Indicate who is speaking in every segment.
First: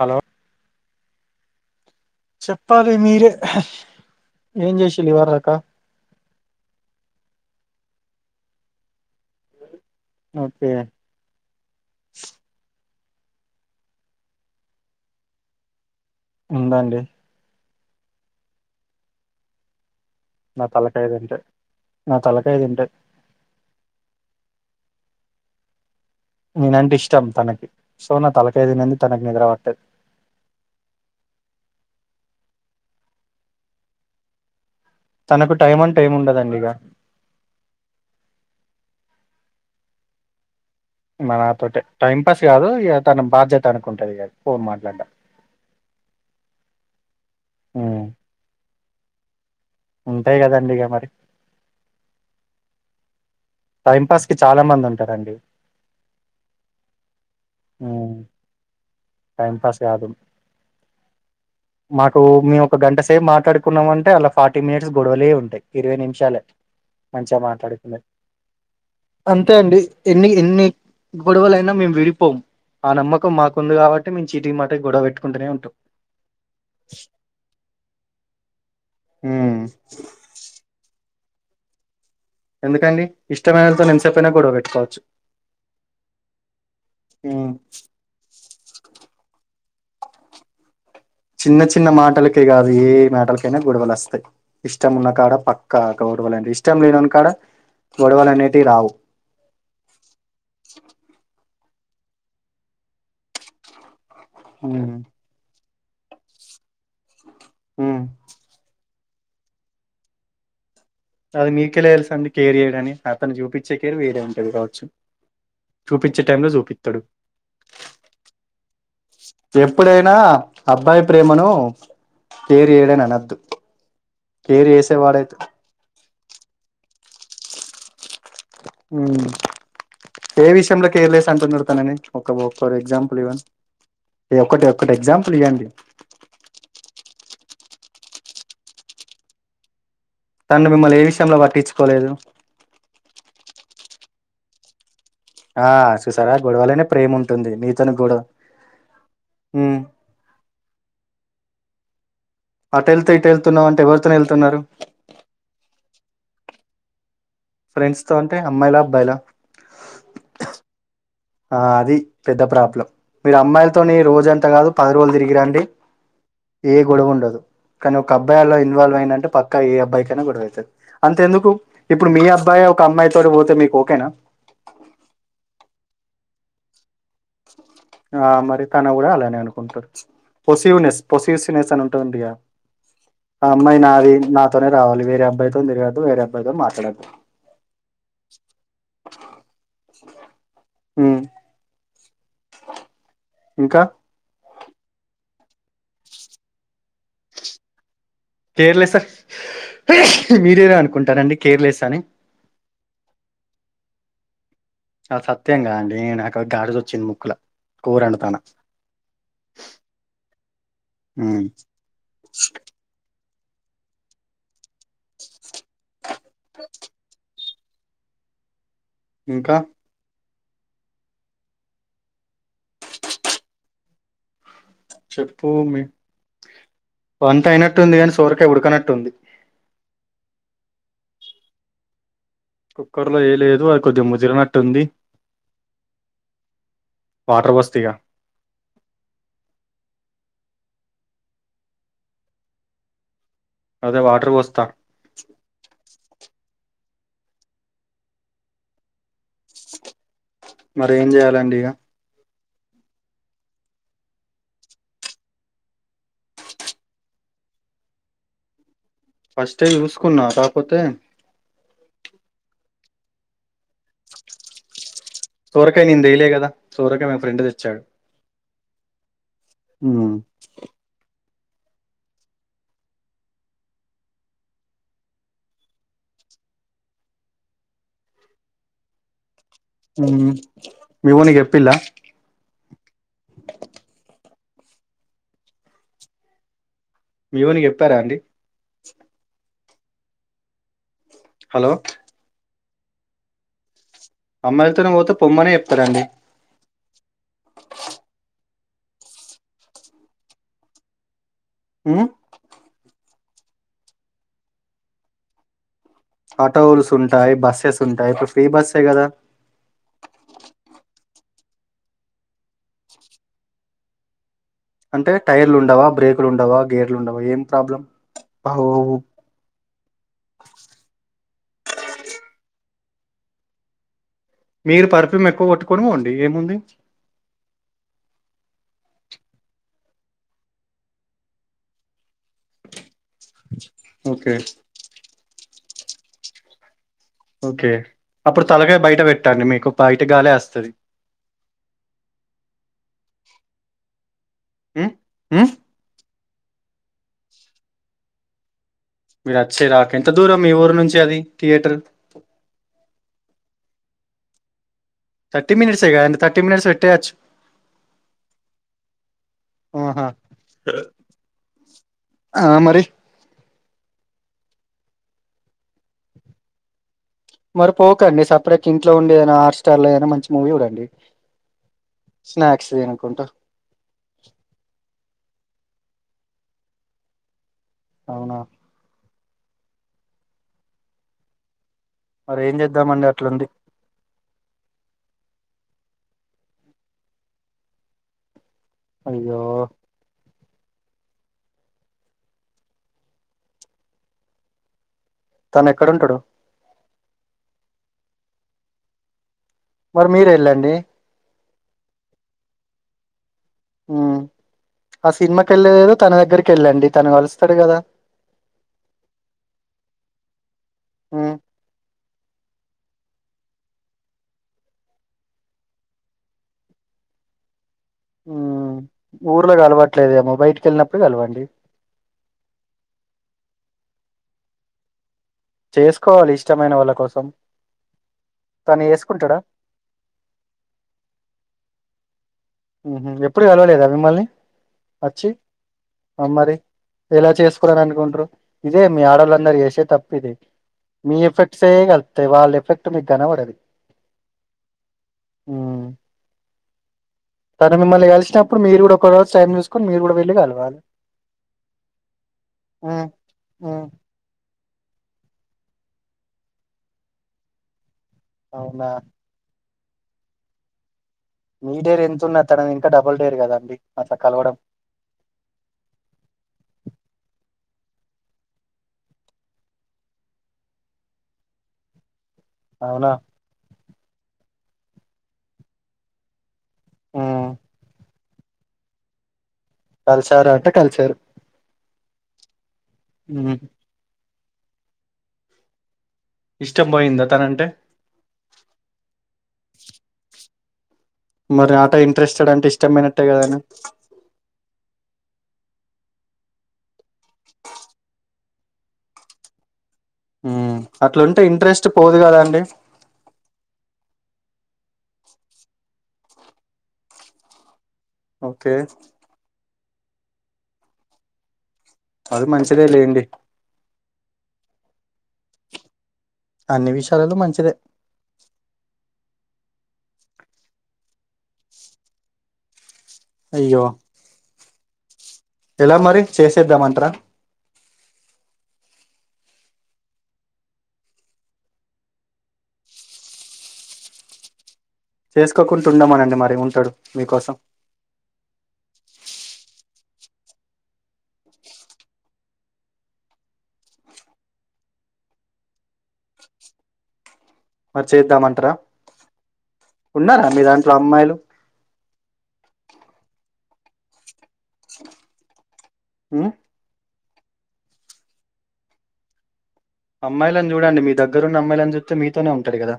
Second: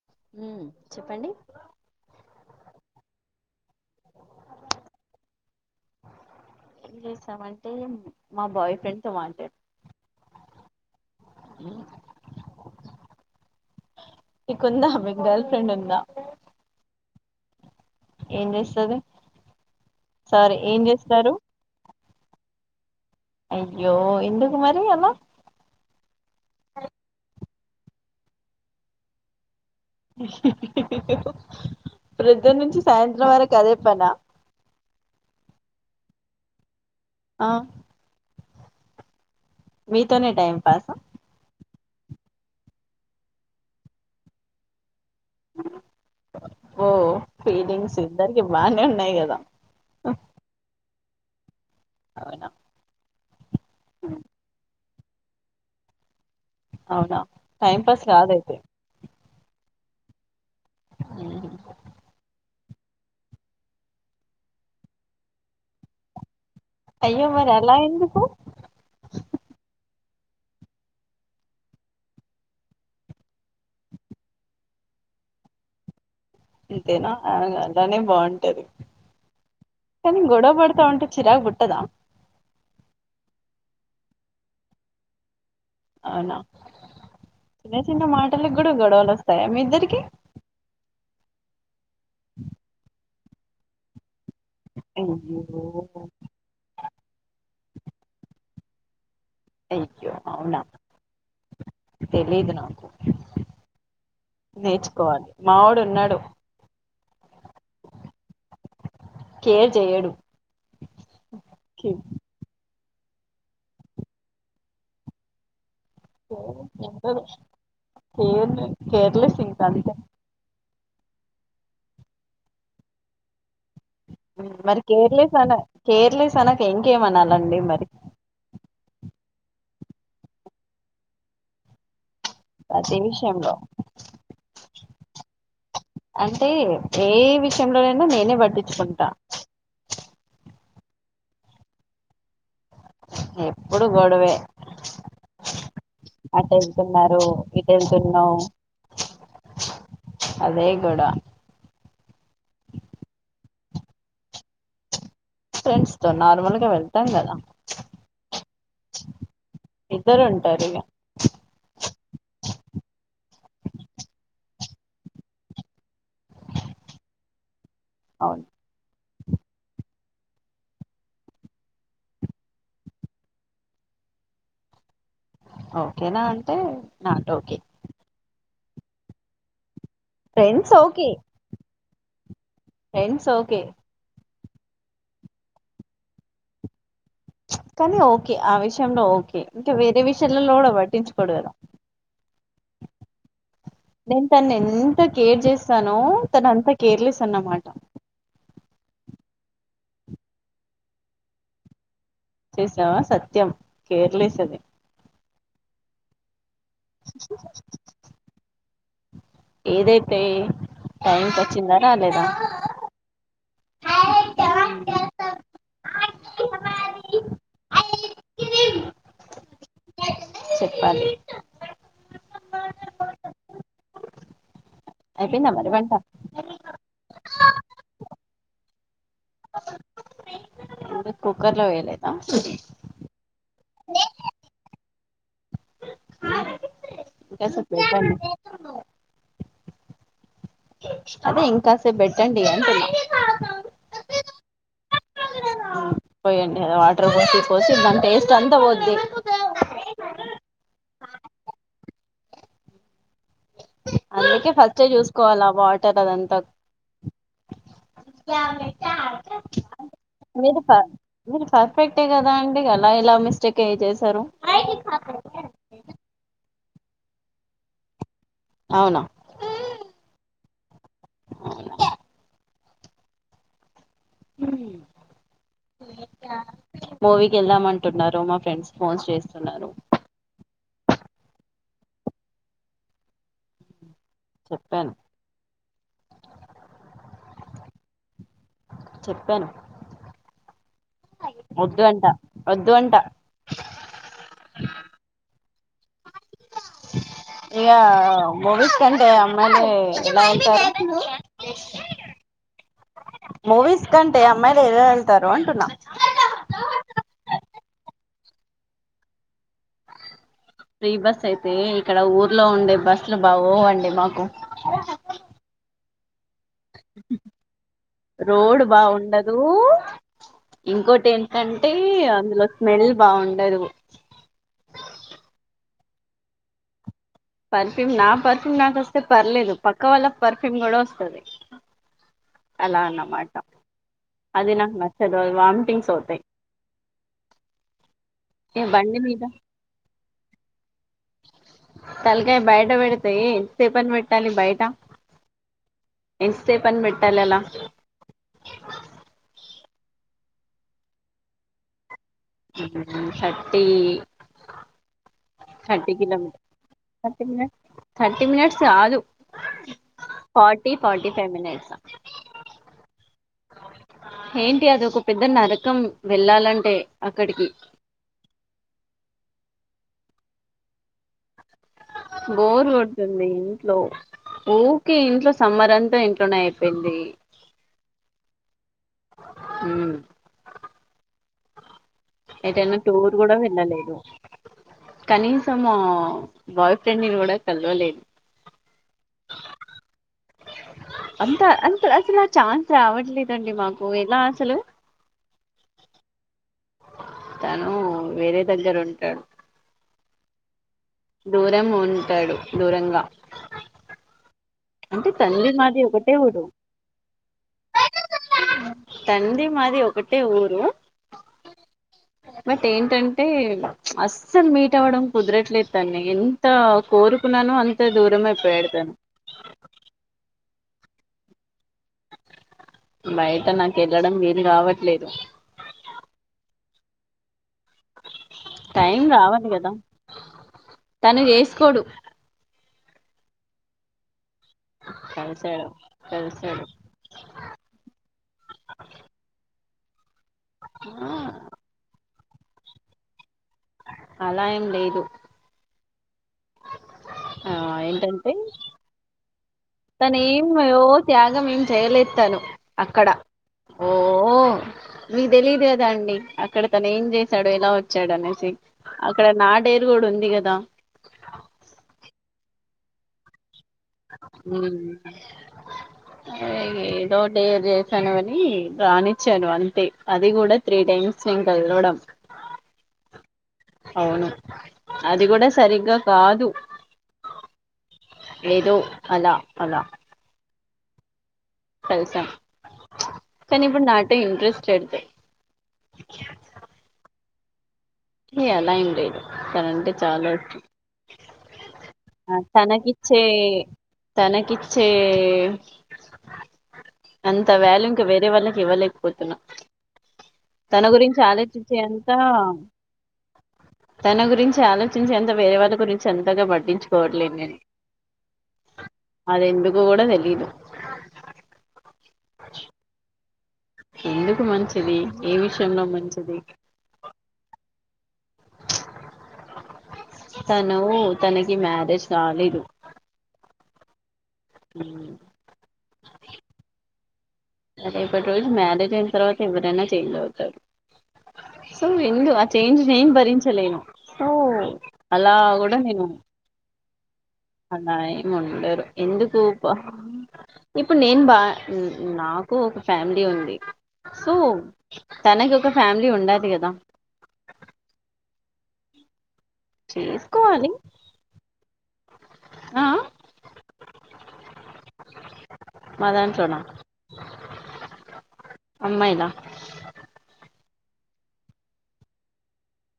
Speaker 1: Hello
Speaker 2: ఉమ్ చెప్పండి
Speaker 1: చెప్పాలి మీరే? ఏం జేషిల్లు ఇవర్దాక?
Speaker 2: ఏం జేసామంటే మా బాయ్ ఫ్రెండ్ తో మాట్లాడ్
Speaker 1: ఓకే
Speaker 2: మీకుందా, మీకు గర్ల్ ఫ్రెండ్ ఉందా?
Speaker 1: ఉందండి
Speaker 2: ఏం జేస్తది సారీ,
Speaker 1: నా
Speaker 2: ఏం
Speaker 1: తలకాయ
Speaker 2: జేస్తరు?
Speaker 1: తింటే నా తలకాయ తింటద్
Speaker 2: అయ్యో, ఎందుకుమరి అలా?
Speaker 1: నేనంటే ఇష్టం తనకి, సో నా తలకై తినంది తనకి నిదర పట్టద్
Speaker 2: ప్రొద్దన్నుంచి సాయంత్రం వరకు అదే పనా?
Speaker 1: తనకు టైం అంటె ఏం ఉండదండిగ
Speaker 2: ఆ మీతోనే టైమ్ పాసా
Speaker 1: మ నాతోటె టైం పాస్ గాదు ఇగ తన బాధ్యత అనుకుంటదిగది ఫోన్ మాట్లాడ్డమ్
Speaker 2: బో ఫీలింగ్స్ ఇద్దరికి బానే ఉన్నాయి గదా
Speaker 1: ఉంటయి గదండిగ మరి
Speaker 2: అవునా
Speaker 1: టైం పాస్ కి చాలా మందుంటరండి
Speaker 2: అవునా, టైమ్ పాస్ గాదైతే
Speaker 1: టైం పాస్ గాదు, మాకు మేము ఒక గంట సేపు మాట్లాడుకున్నమంటే అల్ల ఫార్టీ మినిట్స్ గొడవలే ఉంటయి, ఇరవై నిమిషాలే.
Speaker 2: అయ్యో
Speaker 1: మంచిగ
Speaker 2: మరి అలా
Speaker 1: మాట్లాడుకునేది.
Speaker 2: ఎందుకు
Speaker 1: అంతే అండి ఎన్ని ఎన్ని గొడవలైనా మేము విడిపోము. ఆ నమ్మకం మాకుంది గాబట్టి మేం చీటికి మాటికి గొడవ బెట్టుకుంటనే ఉంటం
Speaker 2: అంతేనా ఆ అలానే బావుంటది కనీ గొడవ బడతావుంటే చిరాకుబుట్టదా?
Speaker 1: ఎందుకండి? ఇష్టమైనోళ్ళతోని ఎంతసేపైనా గొడవ బెట్టుకోవచ్చు.
Speaker 2: అవునా, చిన్న చిన్న మాటలగ్ గూడా గొడవల్ వస్తాయా మీ ఇద్దరి కీ
Speaker 1: చిన్న చిన్న మాటలకే గాదు. ఏ మ్యటలకైనా గొడవలు వస్తయ్. ఇష్టం ఉన్న కాడా
Speaker 2: అయ్యో
Speaker 1: పక్కా గొడవలు అంటే, ఇష్టం లేన్ కాడా గొడవలు అనేది రావు.
Speaker 2: అయో అవునా తెలిదు నాకు
Speaker 1: ఉమ్.
Speaker 2: నేర్చుకోవాలి మావోడు ఉన్నాడు.
Speaker 1: ఉహ్
Speaker 2: కేర్ జేయడు.
Speaker 1: అది నీకేలా ఏలా ఎల్సండీ. కేర్ జేయడనీ అతను చూపించే కేర్ వేరే ఉంటది గావచ్చు. చూపించే టైంలో సూపితాడు.
Speaker 2: కేర్లెస్ ఇంకా అంతే
Speaker 1: ఎప్పుడైనా అబ్బాయి ప్రేమను కేర్ జేయడ్ అనద్దు. కేర్
Speaker 2: మరి కేర్లెస్
Speaker 1: చేసేవాడైతే
Speaker 2: అన్నా. కేర్లెస్ అనకా ఇంకేమనాలండి మరి
Speaker 1: ఉమ్ ఏ విషయంలో కేర్లెస్ అంటున్నారు తనని ఒకవో ఫర్
Speaker 2: ప్రతి
Speaker 1: ఎగ్జాంపుల్ ఇవ్వన్
Speaker 2: విషయంలో
Speaker 1: ఇద్ ఒక్కట్ ఒకటి ఎగ్జాంపుల్ ఇయండి.
Speaker 2: అంటే ఏ విషయంలోనైనా నేనే బట్టించుకుంటా
Speaker 1: తన్ను మిమ్మల్ని ఏ విషయంలో పట్టించుకోలేదు.
Speaker 2: ఎప్పుడు గొడవే
Speaker 1: ఆ చూసారా
Speaker 2: అట్
Speaker 1: గొడవలనే ప్రేమ
Speaker 2: ఏళ్తున్నారు,
Speaker 1: ఉంటుంది
Speaker 2: ఇటు
Speaker 1: నీతోని గొడవ
Speaker 2: వెళ్తున్నావ్.
Speaker 1: ఉమ్
Speaker 2: అదే గోడా
Speaker 1: అట్ ఏళ్తే ఇటు ఏళ్తున్నావ్ అంటే, ఎవరితో ఏళ్తున్నారు.
Speaker 2: ఫ్రెండ్స్తో నార్మల్గా వెళ్తాం గదా.
Speaker 1: ఫ్రెండ్స్ తో అంటే అమ్మాయిలా అబ్బాయిలా.
Speaker 2: ఇద్దరు ఉంటారు ఇగ
Speaker 1: ఆ అది పెద్ద ప్రాబ్లం. మీరు అమ్మాయిలతోని రోజంతా కాదు, పది రోజులు తిరిగి రండి. ఏ గొడవ్ ఉండదు. కానీ ఒక
Speaker 2: అవును
Speaker 1: అబ్బాయి అలా ఇన్వాల్వ్ అయినంటే పక్కా ఏ అబ్బాయికైనా గొడవైతద్. అంతెందుకు ఇప్పుడు మీ అబ్బాయి ఒక అమ్మాయి తోటి బోతే మీకు ఓకేనా.
Speaker 2: ఓకేనా అంటే నాట్ ఓకే.
Speaker 1: తాను గూడా అలానే అనుకుంటాడ్.
Speaker 2: ఫ్రెండ్స్
Speaker 1: పోసివునేస్
Speaker 2: ఓకే
Speaker 1: పోసివ్సేస్ అన్ ఉంటదిగా
Speaker 2: ఫ్రెండ్స్ ఓకే
Speaker 1: అమ్మాయి నాది నా తనే రావాలి. వేర అబ్బాయితోన్ తిరుగోదు, వేర అబ్బయితోన్ మాట్లాడొద్దు.
Speaker 2: కానీ ఓకే, ఆ విషయంలో ఓకే అంటే వేరే విషయాలలో గూడా
Speaker 1: ఉమ్
Speaker 2: వట్టించుకోడ్ గదా
Speaker 1: ఇంకా
Speaker 2: నేన్ తన్ ఎంత కేర్ జేస్తానో, తను అంత కేర్లేస్ అన్నమాట.
Speaker 1: కేర్లెసా మీరేరా అనుకుంటారండి. కేర్లెస్ అని
Speaker 2: చేసావా సత్యం. కేర్లీస్ అది
Speaker 1: అద్ సత్యం గదండి. నాకు గాడిజోచ్చింది. ముక్కులా కూర అండుతానా.
Speaker 2: ఏదైతే ఏ టైంకి
Speaker 1: ఉమ్
Speaker 2: వచ్చిందా రాలేదా. హుహ్
Speaker 1: ఇంకా
Speaker 2: చెప్పాలి
Speaker 1: చెప్పు
Speaker 2: అయిపోందా మరి
Speaker 1: మీ
Speaker 2: వంట.
Speaker 1: వంట అయినట్టుంది గాని సోరకాయ్ ఉడకనట్టు ఉంది.
Speaker 2: పు కుక్కర్లో వేయలేదా.
Speaker 1: కుక్కర్లో ఏయ్యలేదు అది కొద్దిగ్ ముదిరనట్టుంది.
Speaker 2: ఇంకాసేపు ఏయిపోయినవ్ అదే ఇంకాసేపు పెట్టండి. అంటున్నా
Speaker 1: దా వాటర్ ఓస్తా
Speaker 2: పోయండి. అద్ వాటర్ బోసి పోసి దాని టేస్ట్ అంత వోద్ది.
Speaker 1: మరి ఏం జేయాలండి ఇగా
Speaker 2: అందుకే ఫస్ట్ ఏ చూసుకోవాలా వాటర్ అదంతా [unintelligible]
Speaker 1: ఫస్ట్ ఏ చూసుకున్నా
Speaker 2: మీరు ప
Speaker 1: కాకపోతే
Speaker 2: మీరు పర్ఫెక్టే కదా అండి అలా ఎలా మిస్టేక్ అయి చేసారు
Speaker 1: సోరకాయ నేను తెయలే కదా సోరకాయ మా ఫ్రెండ్ తెచ్చాడు
Speaker 2: అవునా
Speaker 1: ఉ
Speaker 2: అవునా హు మూవీకి వెళ్దామంటున్నారు మా ఫ్రెండ్స్ ఫోన్స్ చేసి
Speaker 1: ఉ మీవోనికి చెప్పిల్ల
Speaker 2: చెప్పన్
Speaker 1: మీవోనికి చెప్పారా అండి
Speaker 2: చెప్పాను
Speaker 1: హలో
Speaker 2: వద్దు అంట వద్దు అంట
Speaker 1: అమ్మాయిలతోనే పోతే పొమ్మనే చెప్తారండి
Speaker 2: ఇగ మూవీస్ కంటే అమ్మయిలే ఎలా వెళ్తారు
Speaker 1: ఉ
Speaker 2: మూవీస్ కంటే అమ్మాయిలు ఎలా వెళ్తారు అంటున్నా
Speaker 1: ఆటోస్ ఉంటాయి బస్సెస్ ఉంటాయి ఇప్పుడు ఫ్రీ బస్సే కదా
Speaker 2: ఫ్రీ బస్ అయితే ఇక్కడ ఊర్లో ఉండే బస్సులు బాగోవండి మాకు
Speaker 1: అంటే టైర్లు ఉండవా బ్రేకులు ఉండవా? గేర్లు ఉండవా ఏం ప్రాబ్లం ఓ,
Speaker 2: రోడ్ బాగుండదు ఇంకోటి ఏంటి అంటే అందులో స్మెల్ బాగుండదు
Speaker 1: మీరు పెర్ఫ్యూమ్ ఎక్కువ కొట్టుకోనీ పోండి ఏముంది
Speaker 2: పర్ఫ్యూమ్ నా పర్ఫ్యూమ్ నాకు వస్తే పర్లేదు పక్క వాళ్ళ పర్ఫ్యూమ్ కూడా వస్తది అలా అన్నావ్ మాట
Speaker 1: ఓకే
Speaker 2: అది నాకు నచ్చదు వామిటింగ్ అవుతాయి
Speaker 1: ఓకే అప్పుడు
Speaker 2: ఈ
Speaker 1: తలకయ
Speaker 2: బండి
Speaker 1: బయట
Speaker 2: మీద
Speaker 1: పెట్టండి మీకు బయట గాలే వస్తది
Speaker 2: తలకాయ బయట పెడితే [unintelligible] పెట్టాలి బయట ఎంతసేపు ఆని పెట్టాలి అలా
Speaker 1: మీరు వచ్చే దాక ఎంత దూరం మీ ఊరు నుంచి అది థియేటర్
Speaker 2: ఉ థర్టీ
Speaker 1: మినిట్సే
Speaker 2: థర్టీ
Speaker 1: కదండి థర్టీ మినిట్స్ పెట్టేయచ్చు
Speaker 2: కిలోమీటర్స్ థర్టీ మినిట్స్ కాదు
Speaker 1: ఆహా
Speaker 2: ఫార్టీ ఫార్టీ ఫైవ్ మీనీట్స్
Speaker 1: ఆ, మరి
Speaker 2: ఏంటి అది ఒక పెద్ద నారా
Speaker 1: మరి పోకండి సపరేట్ ఇంట్లో ఉండి ఏనా ఆర్ స్టార్ లో ఏమన్నా మంచి మూవీ చూడండి
Speaker 2: బోరు
Speaker 1: స్నాక్స్ తినుకుంటా
Speaker 2: కొడుతుంది ఇంట్లో ఊకే ఇంట్లో సమ్మర్ అంత ఇంట్లోనే అయిపోయింది
Speaker 1: అవునా
Speaker 2: ఊ
Speaker 1: మరి ఏం
Speaker 2: ఏటైన
Speaker 1: చేద్దామండి
Speaker 2: టూర్ కూడా
Speaker 1: అట్లుంది
Speaker 2: వెళ్ళలేదు కనీసం ఆ బాయ్ ఫ్రెండ్ ని కూడా కలవలేదు
Speaker 1: అయ్యో
Speaker 2: అంత అంత అసలు ఆ ఛాన్స్ రావట్లేదండి మాకు ఎలా అసలు
Speaker 1: తను ఎక్కడుంటాడు
Speaker 2: తను వేరే దగ్గర ఉంటాడు
Speaker 1: మరి మీరు వెళ్ళండి
Speaker 2: దూరం ఉంటాడు దూరంగా
Speaker 1: ఉమ్
Speaker 2: అంటే
Speaker 1: ఆ సినిమాకి
Speaker 2: తండ్రి మాది
Speaker 1: ఎళ్ళేదెదో తన
Speaker 2: ఒకటే ఊరు
Speaker 1: దగ్గరికి ఎళ్ళండి తను కలుస్తాడు కదా
Speaker 2: తంది మాది ఒకటే ఊరు
Speaker 1: మ్
Speaker 2: బట్ ఏంటంటే అస్సలు మీట్ అవ్వడం కుదరట్లేదు తన్ని ఎంత కోరు కున్నానో అం
Speaker 1: ఉమ్ ఊర్లో గలవట్లేదేమో బయటికి వెళ్ళినప్పుడు కలవండి
Speaker 2: బయట నాకు ఎళ్ళడం వీలు కావట్లేదు
Speaker 1: చేసుకోవాలి ఇష్టమైన వాళ్ళ కోసం తను
Speaker 2: టైం
Speaker 1: చేసుకుంటాడా
Speaker 2: రావాలి కదా తను ఎసుకోడు
Speaker 1: మ్ హు ఎప్పుడు కలవలేదా మిమ్మల్ని
Speaker 2: కలిసాడు
Speaker 1: అ మరి
Speaker 2: కలిసాడు
Speaker 1: ఎలా చేసుకోవాలని అనుకుంట్రు ఇదే మీ ఆడళ్ళందరు చేసే తప్పు
Speaker 2: ఆ
Speaker 1: మీ ఎఫెక్ట్స్ ఏ కలుతయ్ వాళ్ళ ఎఫెక్ట్ మీకు గనపడదు
Speaker 2: అలా ఏం లేదు
Speaker 1: ఉమ్
Speaker 2: ఆ
Speaker 1: తను మిమ్మల్ని
Speaker 2: ఏంటంటే
Speaker 1: కలిసినప్పుడు మీరు కూడా ఒకరోజు టైమ్ చూ
Speaker 2: తను ఏం మయో త్యాగం ఏం చేయలే తను అక్కడ
Speaker 1: ఉమ్ ఉమ్
Speaker 2: ఓ... మీ తెలీదు కదా అండి అక్కడ తను ఏం చేశాడో ఏలా వ చ్చాడనేసి
Speaker 1: అవునా
Speaker 2: అక్కడ నా డేర్ గూడా ఉంది కదా
Speaker 1: మీ డేర్ ఎంత ఉన్న తనది ఇంకా డబల్ డేర్ కద అండి
Speaker 2: య్ ఏదో డెర్ చె కనవని రానిచ్చాను అంతే అది కూడా త్రీ టైమ్స్ నేను కలవడం
Speaker 1: అవునా
Speaker 2: అవును అది కూడా సరిగ్గా కాదు
Speaker 1: మ్మ్
Speaker 2: ఏదో అలా అలా
Speaker 1: కలిసార అంటే కలిసారు
Speaker 2: కలిసాం
Speaker 1: ఉమ్
Speaker 2: కానీ ఇప్పుడు నాట్ ఎ ఇంట్రెస్ట్ ఎడితే
Speaker 1: ఇష్టం పోయింద తనంటే
Speaker 2: ఏ అలా ఏం లేదు తనంటే చాలా ఇష్టం
Speaker 1: మరి ఆట ఇంట్రెస్టెడ్ అంటే
Speaker 2: తనకి
Speaker 1: ఇష్టం
Speaker 2: ఇచ్చే
Speaker 1: పోయినట్టే కదండి
Speaker 2: తనకి ఇచ్చే అంత వాల్యూ ఇంకా వేరే వాళ్ళకి ఇవ్వలేకపోతున్నా
Speaker 1: ఉమ్
Speaker 2: తన గురించి
Speaker 1: అట్లుంటే
Speaker 2: ఆలోచించే
Speaker 1: ఇంట్రెస్ట్
Speaker 2: అంత
Speaker 1: పోదు కదండి
Speaker 2: తన గురించి ఆలోచించే అంత వేరే వాళ్ళ గురించి అంతగా పట్టించుకోవట్లేదు నేను
Speaker 1: ఓకే
Speaker 2: గూడ తెలిదు
Speaker 1: అది మంచిదే లెండి
Speaker 2: ఎందుకు మంచిది ఏ విషయంలో మం
Speaker 1: అన్ని విషయాలలో మంచిదే
Speaker 2: తను తనకి మ్యారేజ్ కాలేదు
Speaker 1: అయ్యో
Speaker 2: మ్
Speaker 1: ఎలా మరి చేసేద్దామంట్ర
Speaker 2: రేపటి రోజు మ్యారేజ్ అయిన తర్వాత ఎవరైనా చేంజ్ అవుతారు సో ఎందు ఆ చేంజ్ నేను భరించలేను సో అలా గూడా
Speaker 1: చేసుకోకుండా
Speaker 2: నేను
Speaker 1: ఉండమనండి మరి ఉంటాడు మీకోసం
Speaker 2: అలా ఏం ఉండరు ఎందుకు బా ఇప్పుడు నేను బా నాకు ఒక ఫ్యామిలీ ఉంది సో తనకి ఒక ఫ్యామిలీ ఉండాలీ కదా
Speaker 1: మరి చేద్దామంట్ర ఉన్నారా మీ
Speaker 2: చేసుకోవాలి
Speaker 1: దాంట్లో అమ్మాయిలు
Speaker 2: ఆ ఆ మా దాంట్లో
Speaker 1: ఉమ్
Speaker 2: న అమ్మాయిలా
Speaker 1: అమ్మాయిలని చూడండి మీ దగ్గరున్న అమ్మాయిలని జూస్తే మీతోనే ఉంటారు గదా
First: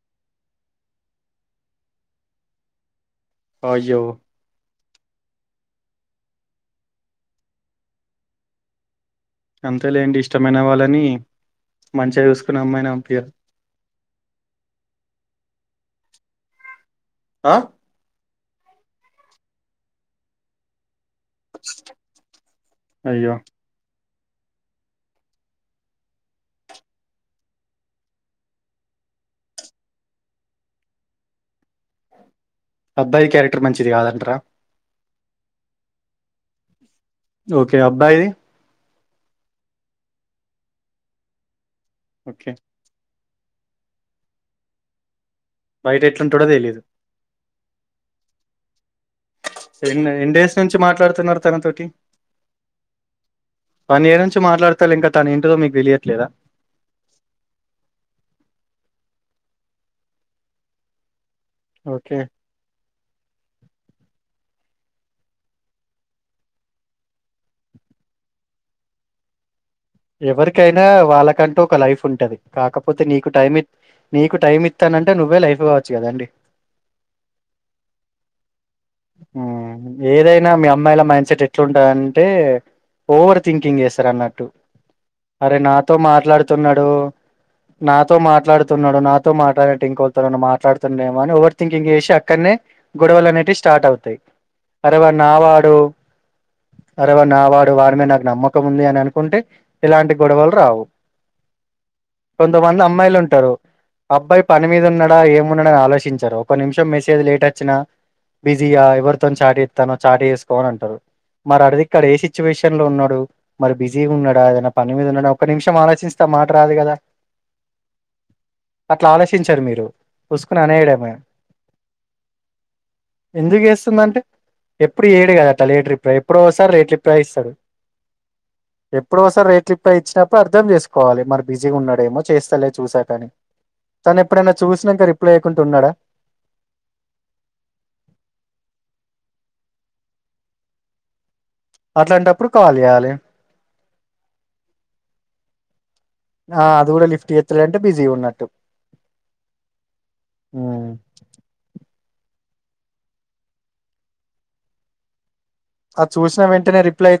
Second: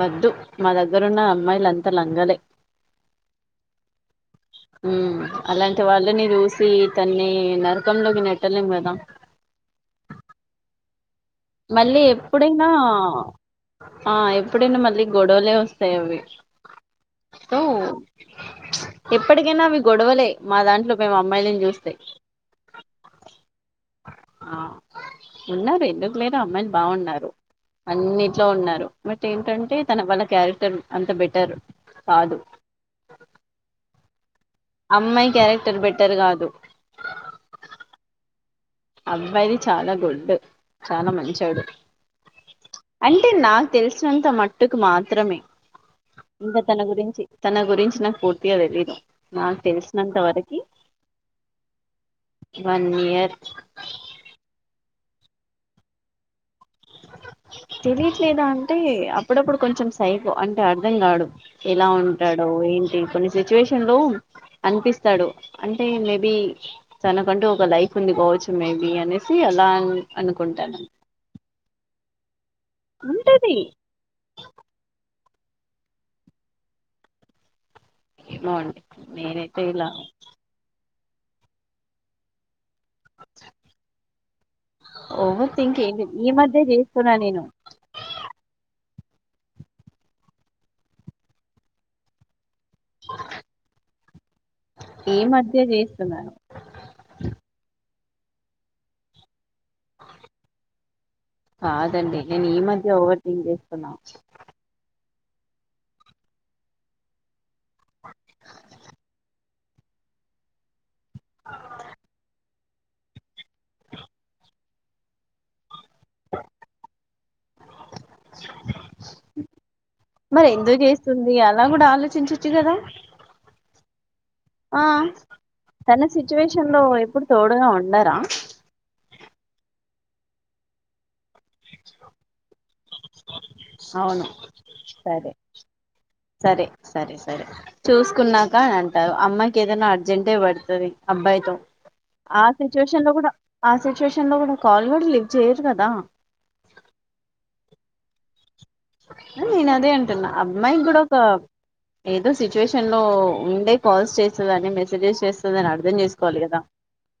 Speaker 2: వద్దు మా దగ్గరున్న అమ్మాయిలు అంతా లంగలే
Speaker 1: అయ్యో
Speaker 2: ఉమ్ అలాంటి వాళ్ళని చూసి తన్ని నరకంలోకి నెట్టలేం గదా
Speaker 1: అంతేలేండి ఇష్టమైన వాళ్ళని
Speaker 2: మళ్ళీ
Speaker 1: మంచిగా చూసుకున్న
Speaker 2: ఎప్పుడైనా
Speaker 1: అమ్మాయిని పంపియ్యరు
Speaker 2: ఆ ఎప్పుడైనా మళ్ళీ గొడవలే వస్తాయి అవి
Speaker 1: ఆ
Speaker 2: సో ఎప్పటికైనా అవి గొడవలే మా దాంట్లో మేము అమ్మాయిలను జూస్తే
Speaker 1: అయ్యో
Speaker 2: ఆ ఉన్నారు ఎందుకు లేరు అమ్మాయిలు బాగున్నారు. అన్నిట్లో ఉన్నారు బట్ ఏంటంటే తన వాళ్ళ క్యారెక్టర్ అంత బెటర్ కాదు
Speaker 1: అబ్బాయి క్యారెక్టర్ మంచిది గాదంటార
Speaker 2: అమ్మాయి క్యారెక్టర్ బెటర్ గాదు
Speaker 1: ఓకే అబ్బాయిది
Speaker 2: అబ్బాయిది చాలా గుడ్ చాలా మంచోడు
Speaker 1: ఓకే
Speaker 2: అంటే నాకు తెలిసినంత మట్టుకు మాత్రమే
Speaker 1: బైట
Speaker 2: ఇంకా తన గురించి తన గురించి నాకు పూర్తిగా తెలీదు నాకు
Speaker 1: ఎన్ని
Speaker 2: తెలిసినంత
Speaker 1: ఎన్ని
Speaker 2: వరకి
Speaker 1: [unintelligible]
Speaker 2: వన్ ఇయర్
Speaker 1: వన్ ఇయర్ నుంచి మాట్లాడతారు ఇంకా తను ఏంటో మీకు తెలియట్లేదా
Speaker 2: తెలియట్లేదా అంటే అప్పుడప్పుడు కొంచెం సైకో అంటే అర్ధం కాడు ఎలా
Speaker 1: ఓకే
Speaker 2: ఉంటాడో ఏంటి కొన్ని సిచ్యువేషన్లు అనిపిస్తాడు అంటే మేబీ తనకంటూ ఒక లైఫ్ ఉంది కావచ్చు మేబీ అనేసి అలా అనుకుంటాను
Speaker 1: ఎవరికైనా వాళ్ళకంటూ ఒక లైఫ్ ఉంటది కాకపోతే నీకు
Speaker 2: ఉంటది
Speaker 1: టైం నీకు టైం ఇత్తానం అంటే నువ్వే లైఫ్ ఇవచ్చు కదాండి
Speaker 2: ఏమో అండి నేనైతే ఇలా
Speaker 1: ఏదైనా మీ అమ్మాయిల మైండ్ సెట్ ఎట్లుంటదంటే ఓవర్ థింకింగ్ చేస్తారు అన్నట్టు
Speaker 2: ఓవర్
Speaker 1: అరే
Speaker 2: థింక్
Speaker 1: నాతో
Speaker 2: ఏంటి ఈ మధ్య
Speaker 1: మాట్లాడుతున్నాడు
Speaker 2: చేస్తున్నా నేను
Speaker 1: నాతో మాట్లాడుతున్నాడు నాతో మాట్లాటు ఇంకోలా తో మాట్లాడుతూండటం అని ఓవర్ థికింగ్ చేసి అక్కనే గొడవలు అనేటివి స్టార్ట్ అవుతాయి అరవ
Speaker 2: ఈ మధ్య
Speaker 1: నావాడు
Speaker 2: చేస్తున్నాను
Speaker 1: అరవ నావాడు వారి మీద నాకు నమ్మకం ఉంది అని అనుకుంటే ఇలాంటి గొడవలు రావు
Speaker 2: కాదండి నేను ఈ
Speaker 1: కొంతమంది
Speaker 2: మధ్య
Speaker 1: అమ్మాయిలు
Speaker 2: ఓవర్ థింక్ చేస్తున్నా
Speaker 1: ఏముండని ఆలోచించరు ఒక నిమిషం మెసేజ్ లేట్ వచ్చినా బిజీయా ఎవరితో చాటు జేస్తున్నవ్ చాటు చేసుకో అని అంటారు మరి అడిది ఇక్కడ ఏ సిచ్యువేషన్ లో ఉన్నాడు మరి బిజీగా ఉండా ఏదైనా పని మీద ఉన్నడా ఒక నిమిషం ఆలో చిస్తే మాట రాదు గదా అట్లా ఆలోచించరు మీరు
Speaker 2: మరి
Speaker 1: పుసుక్కున
Speaker 2: ఎందుకు
Speaker 1: అనేయడమే
Speaker 2: చేస్తుంది అలా కూడా ఆలోచించచ్చు కదా
Speaker 1: ఎందుకు జేస్తుంది అంటే
Speaker 2: ఆ
Speaker 1: ఎప్పుడు జేయడు గదా లేట్
Speaker 2: తన
Speaker 1: రిప్లై ఎప్పుడో ఒకసారి
Speaker 2: సిచ్యువేషన్ లో
Speaker 1: లేట్ రిప్లై
Speaker 2: ఎప్పుడు
Speaker 1: ఇస్తడు
Speaker 2: తోడుగా ఉండరా
Speaker 1: ఎప్పుడో ఒకసారి లేట్ రిప్లై ఇచ్చినప్పుడు అర్థం జేసుకోవాలి. మరి బిజీగా ఉన్నాడేమో చేస్తలే చూసాకా అనీ తను
Speaker 2: అవును
Speaker 1: ఎప్పుడైనా చూసినంక
Speaker 2: సరే
Speaker 1: రిప్లై ఇయ్యకుంట ఉన్నాడా
Speaker 2: సరే సరే సరే చూసుకున్నాక అని అంటారు అమ్మాయికి ఏదైనా అర్జెంటే పడతది అబ్బాయితో ఆ
Speaker 1: అట్లాంటప్పుడు కాల్
Speaker 2: సిచ్యువేషన్
Speaker 1: చేయాలి
Speaker 2: లో కూడా ఆ సిచ్యువేషన్ లో గూడా కాల్ గూడా లిప్ట్ చేయరు గదా
Speaker 1: ఆ అది కూడా లిఫ్ట్ జేత్తలేడంటే బిజీ గున్నట్టు
Speaker 2: నేను అదే అంటున్నా అమ్మాయి
Speaker 1: హ్మ్.
Speaker 2: గూడా ఒక ఏదో సిచ్యువేషన్ లో ఉండే కాల్స్ చేస్తుందని మెసేజెస్ చేస్తుందని అర్థం
Speaker 1: అది
Speaker 2: చేసుకోవాలి
Speaker 1: చూసిన
Speaker 2: కదా
Speaker 1: వెంటనే రిప్లై